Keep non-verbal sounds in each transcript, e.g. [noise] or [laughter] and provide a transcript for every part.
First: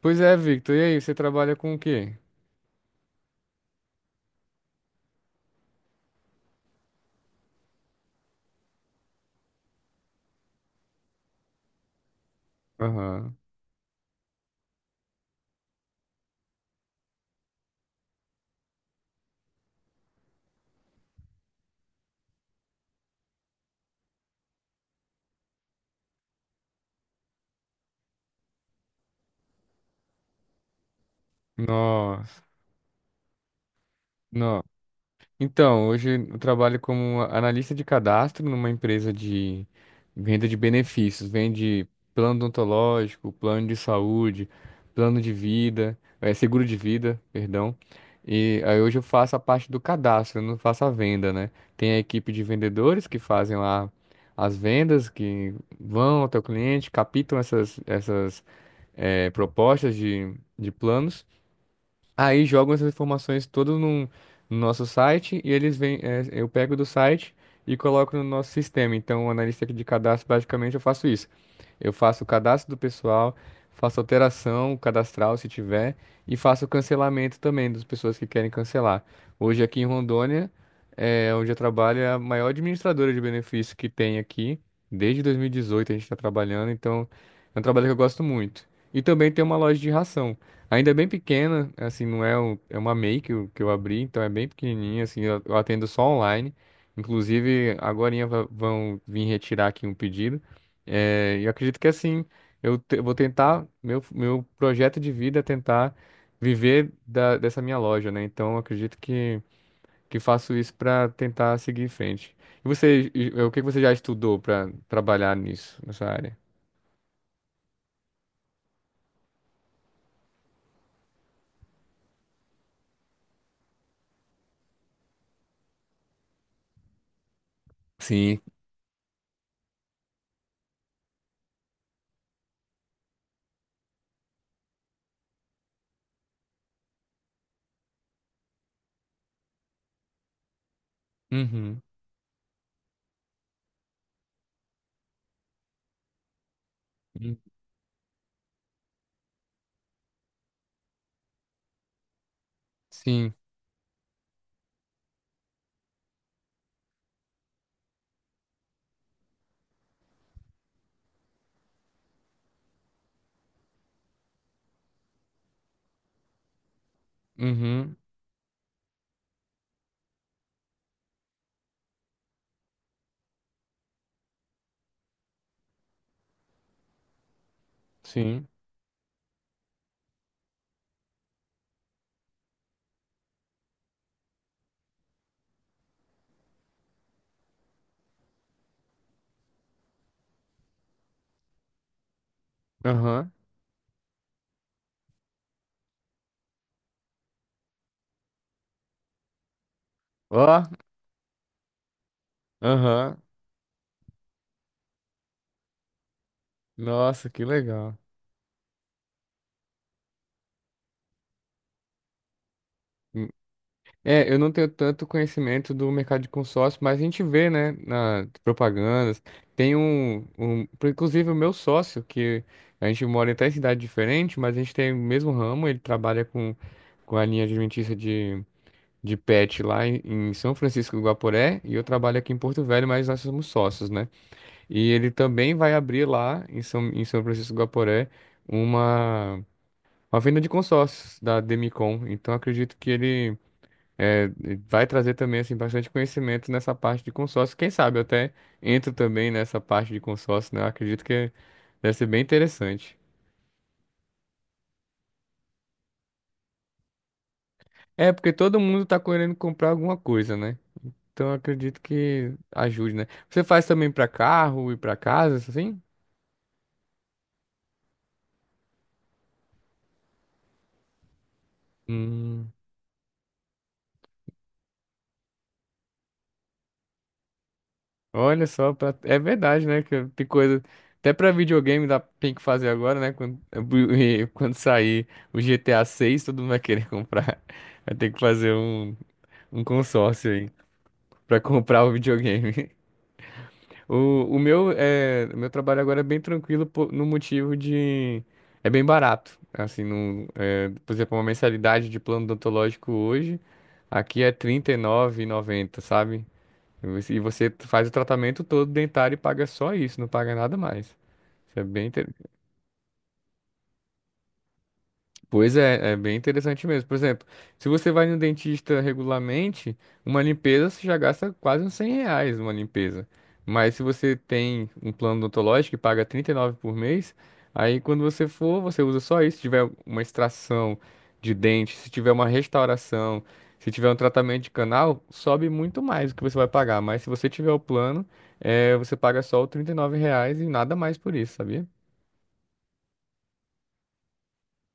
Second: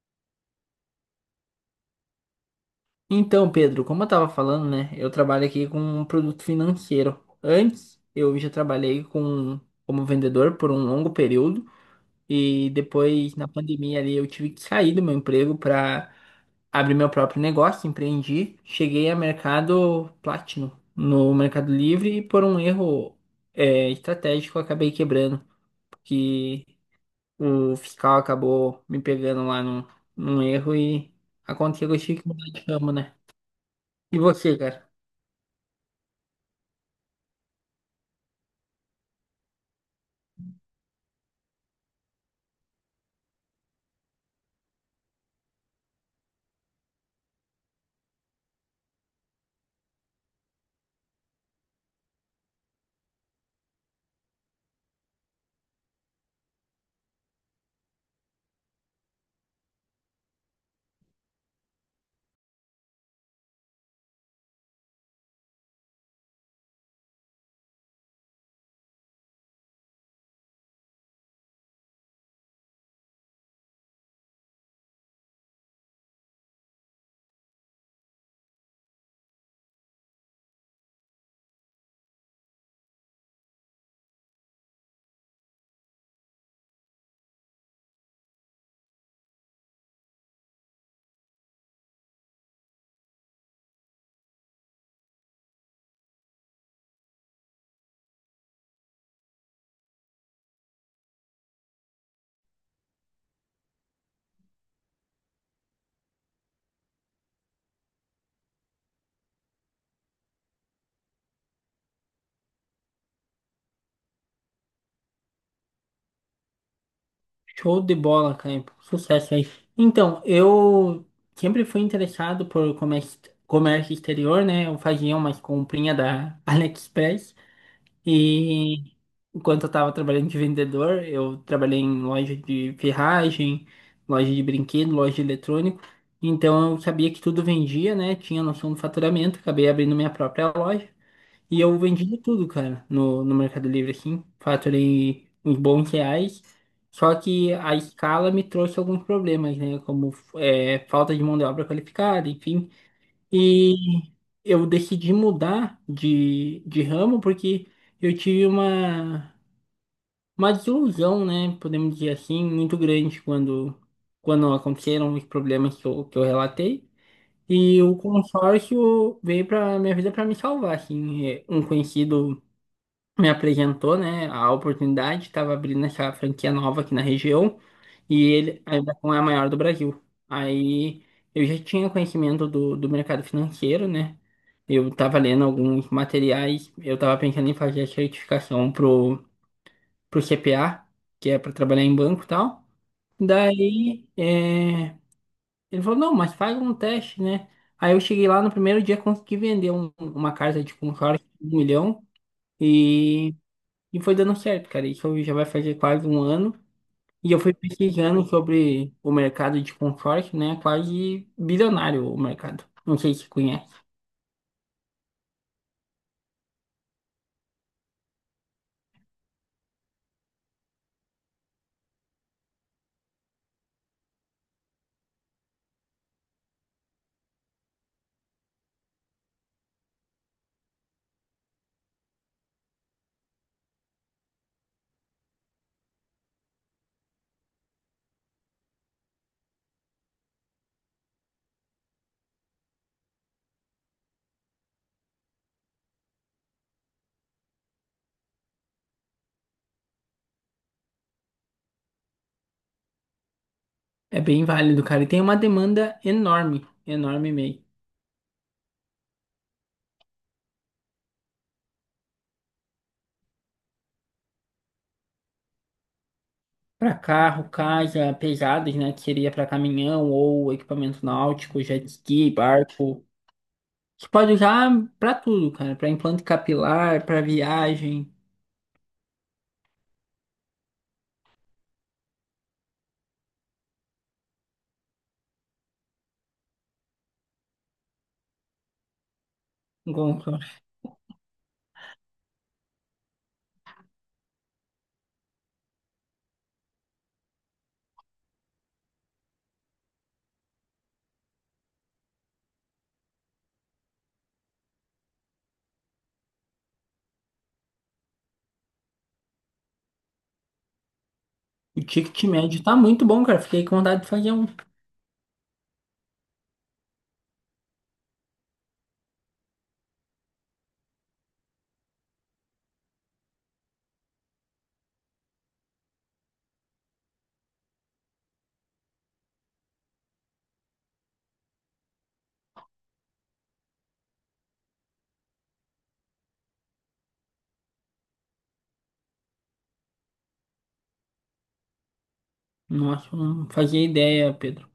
Pois é, Victor. E aí, você trabalha com o quê? Então, Pedro, como eu estava falando, né? Eu trabalho aqui com um produto financeiro. Antes, eu já trabalhei com, como vendedor por um longo período e Aham. depois, na pandemia ali, eu tive que sair do meu emprego para abrir meu próprio negócio, empreendi. Cheguei a mercado Platinum no Mercado Livre e por um erro estratégico eu acabei quebrando, porque o fiscal acabou me pegando lá num erro e aconteceu que eu tive que Nossa. mudar de ramo, né? E você, Não. cara? Então, hoje eu trabalho como analista de cadastro numa empresa de venda de benefícios. Vende plano odontológico, plano de saúde, plano de vida, seguro de vida, perdão. E aí hoje eu faço a parte do cadastro, eu não faço a venda, né? Tem a equipe de vendedores que fazem lá as vendas, que vão até o cliente, captam essas propostas de planos. Aí jogam essas informações todas no nosso site e eles vêm, eu pego do site e coloco no nosso sistema. Então, o analista de cadastro, basicamente, eu faço isso. Eu faço o cadastro do pessoal, faço alteração cadastral, se tiver, e faço o cancelamento também das pessoas que querem cancelar. Hoje, aqui em Rondônia, onde eu trabalho, é a maior administradora de benefícios que tem aqui. Desde 2018 a gente está trabalhando, então é um trabalho que eu gosto muito. E também tem uma loja de ração. Ainda é bem pequena, assim, não é, é uma MEI que eu abri, então é bem pequenininha, assim, eu atendo só online. Inclusive, agorinha vão vir retirar aqui um pedido. É, e eu acredito que, assim, vou tentar, meu projeto de vida é tentar viver dessa minha loja, né? Então, eu acredito que faço isso para tentar seguir em frente. E você, o que que você já estudou para trabalhar nisso, nessa área? Show de bola, cara. Sucesso aí. Então, eu sempre fui interessado por comércio, comércio exterior, né? Eu fazia umas comprinhas da [laughs] AliExpress Sim. e enquanto eu estava trabalhando de vendedor, eu trabalhei em loja de ferragem, loja de brinquedo, loja de eletrônico. Então, eu sabia que tudo vendia, né? Tinha noção do faturamento, acabei abrindo minha própria loja. E eu Uhum. vendi tudo, cara, no Mercado Livre, assim. Faturei uns bons reais. Só que a escala me trouxe alguns problemas, né? Como é, falta de mão de obra qualificada, enfim. Sim. E eu decidi mudar de ramo porque eu tive uma desilusão, né? Podemos dizer assim, muito grande quando aconteceram os problemas que eu relatei. E o Uhum. consórcio veio para minha vida para me salvar, assim. É, um conhecido me apresentou, né, a oportunidade, estava abrindo essa franquia nova aqui na região e Sim. ele ainda não é a maior do Brasil. Aí eu já tinha conhecimento do mercado financeiro, né? Eu estava lendo alguns materiais, eu estava pensando em fazer a certificação pro CPA, que é para trabalhar em banco e tal. Aham. Daí ele falou, não, mas faz um teste, né? Aí eu cheguei lá no primeiro dia, consegui vender uma Ó, casa de consórcio de 1 milhão. aham. E foi dando certo, cara. Isso já vai fazer quase um ano. Nossa, E eu que fui legal. pesquisando sobre o mercado de consórcio, né? Quase bilionário o mercado. Não sei Hum. se conhece. É, eu não tenho tanto conhecimento do mercado de consórcio, mas a gente vê, né, nas propagandas. Tem inclusive o meu sócio, que a gente mora em três cidade diferente, mas a gente tem o mesmo ramo, ele trabalha com a linha alimentícia de pet lá em São Francisco do Guaporé, e eu trabalho aqui em Porto Velho, mas nós somos sócios, né? E ele também vai abrir lá em São Francisco do Guaporé uma. Uma venda de consórcios da Demicon. Então, acredito que ele é, vai trazer também assim, bastante conhecimento nessa parte de consórcio. Quem sabe eu até entro também nessa parte de consórcio, né? Eu acredito que deve ser bem interessante. É bem válido, cara. E tem uma demanda enorme, enorme mesmo. É, porque todo mundo tá querendo comprar alguma coisa, né? Então, eu acredito que ajude, né? Você faz também para carro e para casa, assim? Para carro, casa, pesados, né? Que seria para caminhão ou equipamento náutico, jet ski, Hum. barco. Você pode usar para tudo, cara. Para implante capilar, para viagem. Olha só, é verdade, né? Que tem coisa. Até pra videogame dá. Tem que fazer agora, né? Quando. [laughs] E quando sair o GTA 6, todo mundo vai querer [laughs] comprar. Vai ter que fazer um Bom, consórcio cara, aí pra [laughs] comprar o videogame. [laughs] O meu trabalho agora é bem tranquilo no motivo de. É bem barato. Assim, no... é, por exemplo, uma mensalidade de plano odontológico hoje, aqui é R$ 39,90, sabe? E você faz o tratamento todo dentário e paga só isso, não paga nada mais. Isso é o bem. ticket médio tá muito bom, cara. Fiquei com vontade de fazer um. Pois é, é bem interessante mesmo. Por exemplo, se você vai no dentista regularmente, uma limpeza você já gasta quase uns 100 reais uma limpeza. Mas se você tem um plano odontológico que paga 39 por mês, aí quando você for, você usa só isso. Se tiver uma extração de dente, se tiver uma restauração, se tiver um tratamento de canal, sobe muito mais o que você vai pagar. Mas se você tiver o plano, você paga só o 39 reais e nada mais por isso, sabia? Nossa, não fazia ideia, Pedro.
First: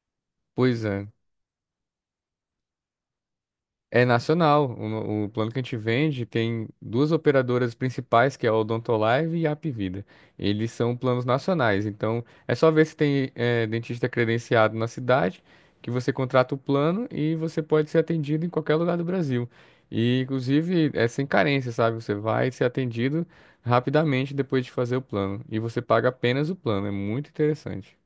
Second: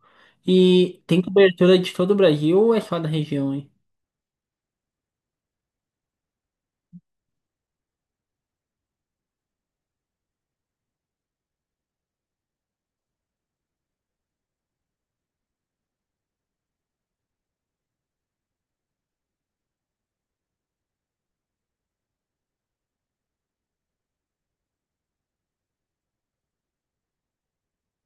Pois E é. tem cobertura de todo o Brasil ou é só da região, hein? É nacional. O plano que a gente vende tem duas operadoras principais, que é a Odontolive e a Hapvida. Eles são planos nacionais, então é só ver se tem dentista credenciado na cidade, que você contrata o plano e você pode ser atendido em qualquer lugar do Brasil. E, inclusive, é sem carência, sabe? Você vai ser atendido rapidamente depois de fazer o plano. E você paga apenas o plano. É muito interessante.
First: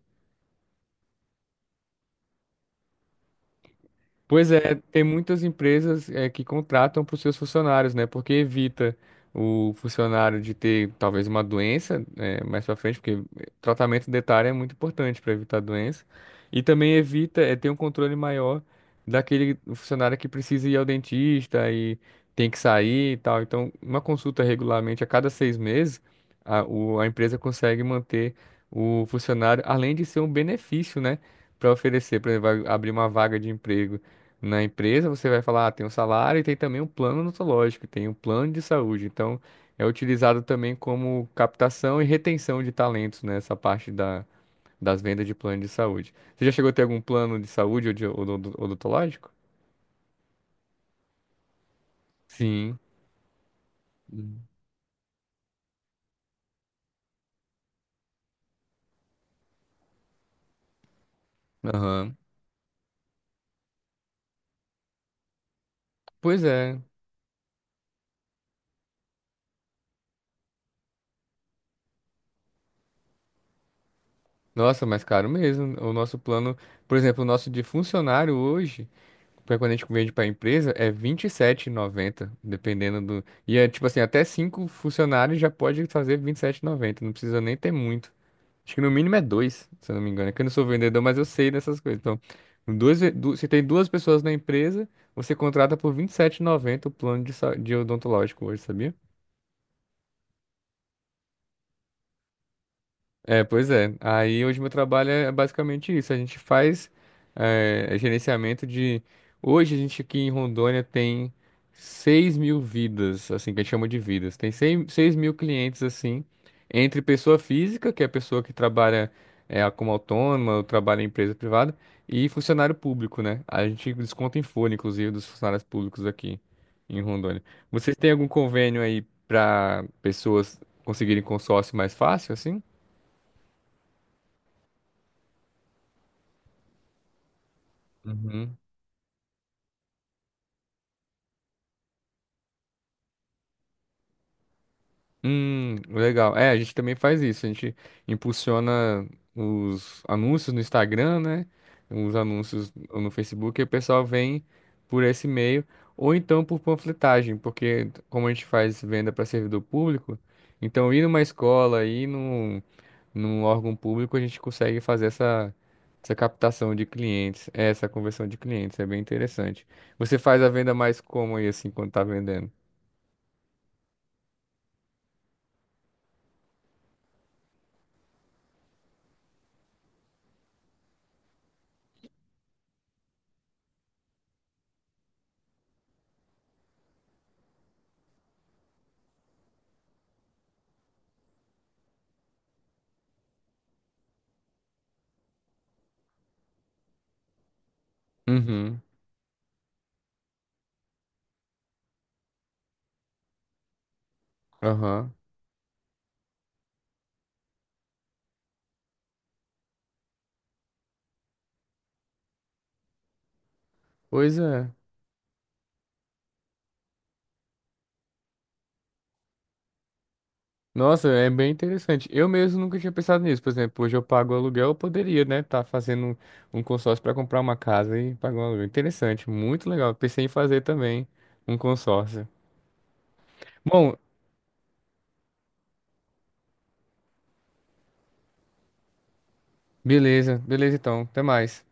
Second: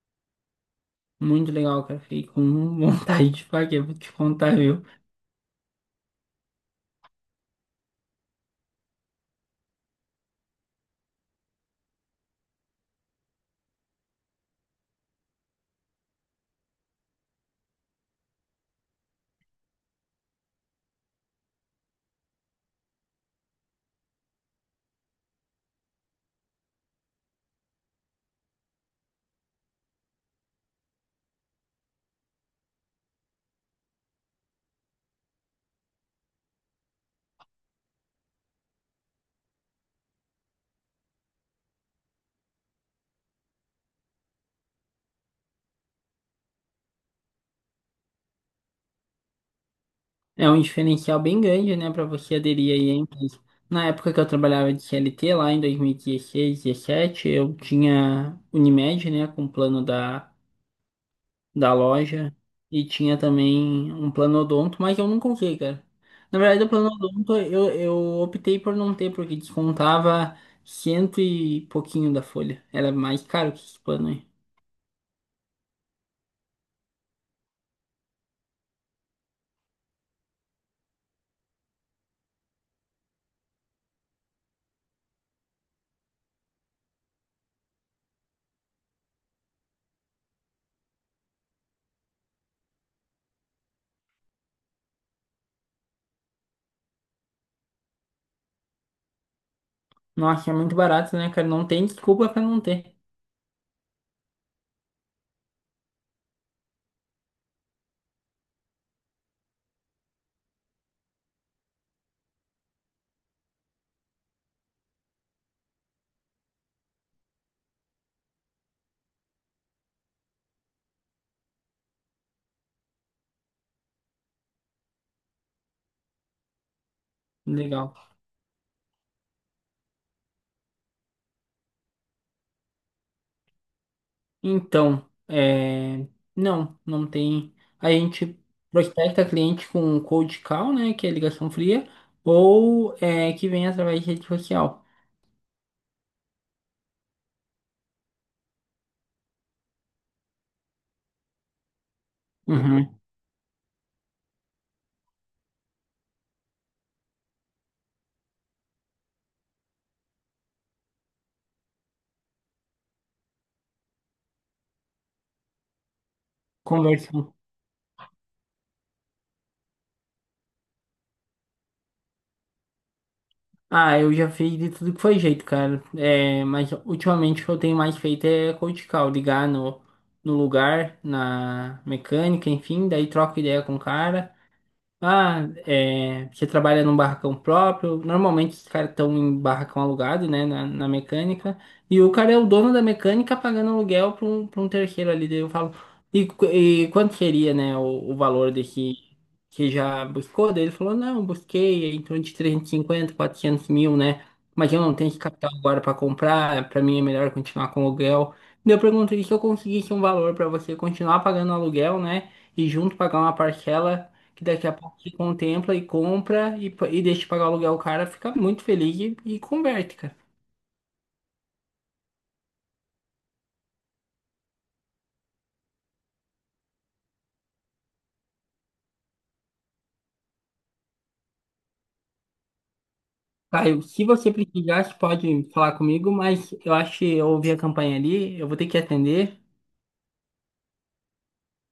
Muito legal, cara. Fiquei com [laughs] vontade de fazer, vou te Pois contar, é, viu? tem muitas empresas que contratam para os seus funcionários, né? Porque evita o funcionário de ter talvez uma doença né, mais para frente, porque tratamento dentário é muito importante para evitar doença. E também evita ter um controle maior daquele funcionário que precisa ir ao dentista e tem que sair e tal. Então, uma consulta regularmente a cada 6 meses, a empresa consegue manter o funcionário, além de ser um benefício, né? Para oferecer, por exemplo, vai abrir uma vaga de emprego na empresa, você vai falar, ah, tem um salário e tem também um plano odontológico, tem um plano de saúde. Então, é utilizado também como captação e retenção de talentos nessa parte das vendas de plano de saúde. Você já chegou a ter algum plano de saúde ou de odontológico? É um diferencial bem grande, né, pra você aderir Sim. aí à empresa. Na época que eu Hum. trabalhava de C L T lá em 2016, 17, eu tinha Unimed, né, com o plano da Aham. loja e tinha também um planodonto, mas eu nunca usei, cara. Na Pois verdade, o é. planodonto eu optei por não ter, porque descontava cento e pouquinho da folha. Era mais caro que esse plano aí. Nossa, mas caro mesmo. O nosso plano, por exemplo, o nosso de funcionário hoje. Porque quando a gente vende para a empresa, é R$ 27,90, dependendo do. E é tipo assim, até cinco funcionários já pode fazer R$ 27,90, não precisa nem ter muito. Acho que no mínimo é dois, se eu não me engano. É que eu não sou vendedor, mas eu sei dessas coisas. Então, duas, se tem duas pessoas na empresa, você contrata por R$ 27,90 o plano de odontológico hoje, sabia? Nossa, é muito barato, né, cara? Não tem desculpa pra não ter. É, pois é. Aí hoje meu trabalho é basicamente isso. A gente faz gerenciamento de. Hoje a gente aqui em Rondônia tem 6 mil vidas, assim, que a gente chama de vidas. Tem seis mil clientes, assim, entre pessoa física, que é a pessoa que trabalha como autônoma, ou trabalha em empresa privada, e funcionário público, né? A gente desconta em folha, inclusive, dos funcionários públicos aqui em Rondônia. Legal. Vocês têm algum convênio aí para pessoas conseguirem consórcio mais fácil, assim? Então, é... não, não tem. A gente Uhum. prospecta cliente com um cold call, né, que é ligação fria, ou que vem através de rede social. Legal. É, a gente também faz isso. A gente impulsiona os anúncios no Instagram, né? Os anúncios Uhum. no Facebook, e o pessoal vem por esse meio, ou então por panfletagem, porque como a gente faz venda para servidor público, então ir numa escola, ir num órgão público, a gente consegue fazer essa, essa captação de Conversa. clientes, essa conversão de clientes. É bem interessante. Você faz a venda mais como aí, assim, quando tá vendendo? Ah, eu já fiz de tudo que foi jeito, cara. É, mas ultimamente o que eu tenho mais feito é cold call, ligar no lugar, na mecânica, enfim, daí troco ideia com o cara. Ah, é, você trabalha num barracão próprio. Normalmente os caras estão em barracão alugado, né, na mecânica. E o cara é o dono da mecânica pagando aluguel para um terceiro ali. Daí eu falo, e quanto seria, né, o valor Uhum. desse que já buscou? Daí ele falou, não, busquei em torno de 350, 400 mil, né? Mas eu não tenho Aham. esse capital agora para comprar. Para mim é melhor continuar com aluguel. Daí eu pergunto, e se eu conseguisse um valor para você continuar pagando aluguel, né? E junto pagar uma parcela Pois que daqui é. a pouco te contempla e compra e, pa- e deixa pagar o aluguel, o cara fica muito feliz e converte, cara. Nossa, é bem interessante. Eu mesmo nunca tinha pensado nisso. Por exemplo, hoje eu pago aluguel, eu poderia, né, tá fazendo um consórcio para comprar uma casa e pagar um aluguel. Interessante, muito legal. Pensei em fazer também um consórcio. Caio, Bom, se você precisar, você pode falar comigo, mas eu acho que eu ouvi a campanha ali, eu vou ter que atender. beleza, beleza então. Até mais.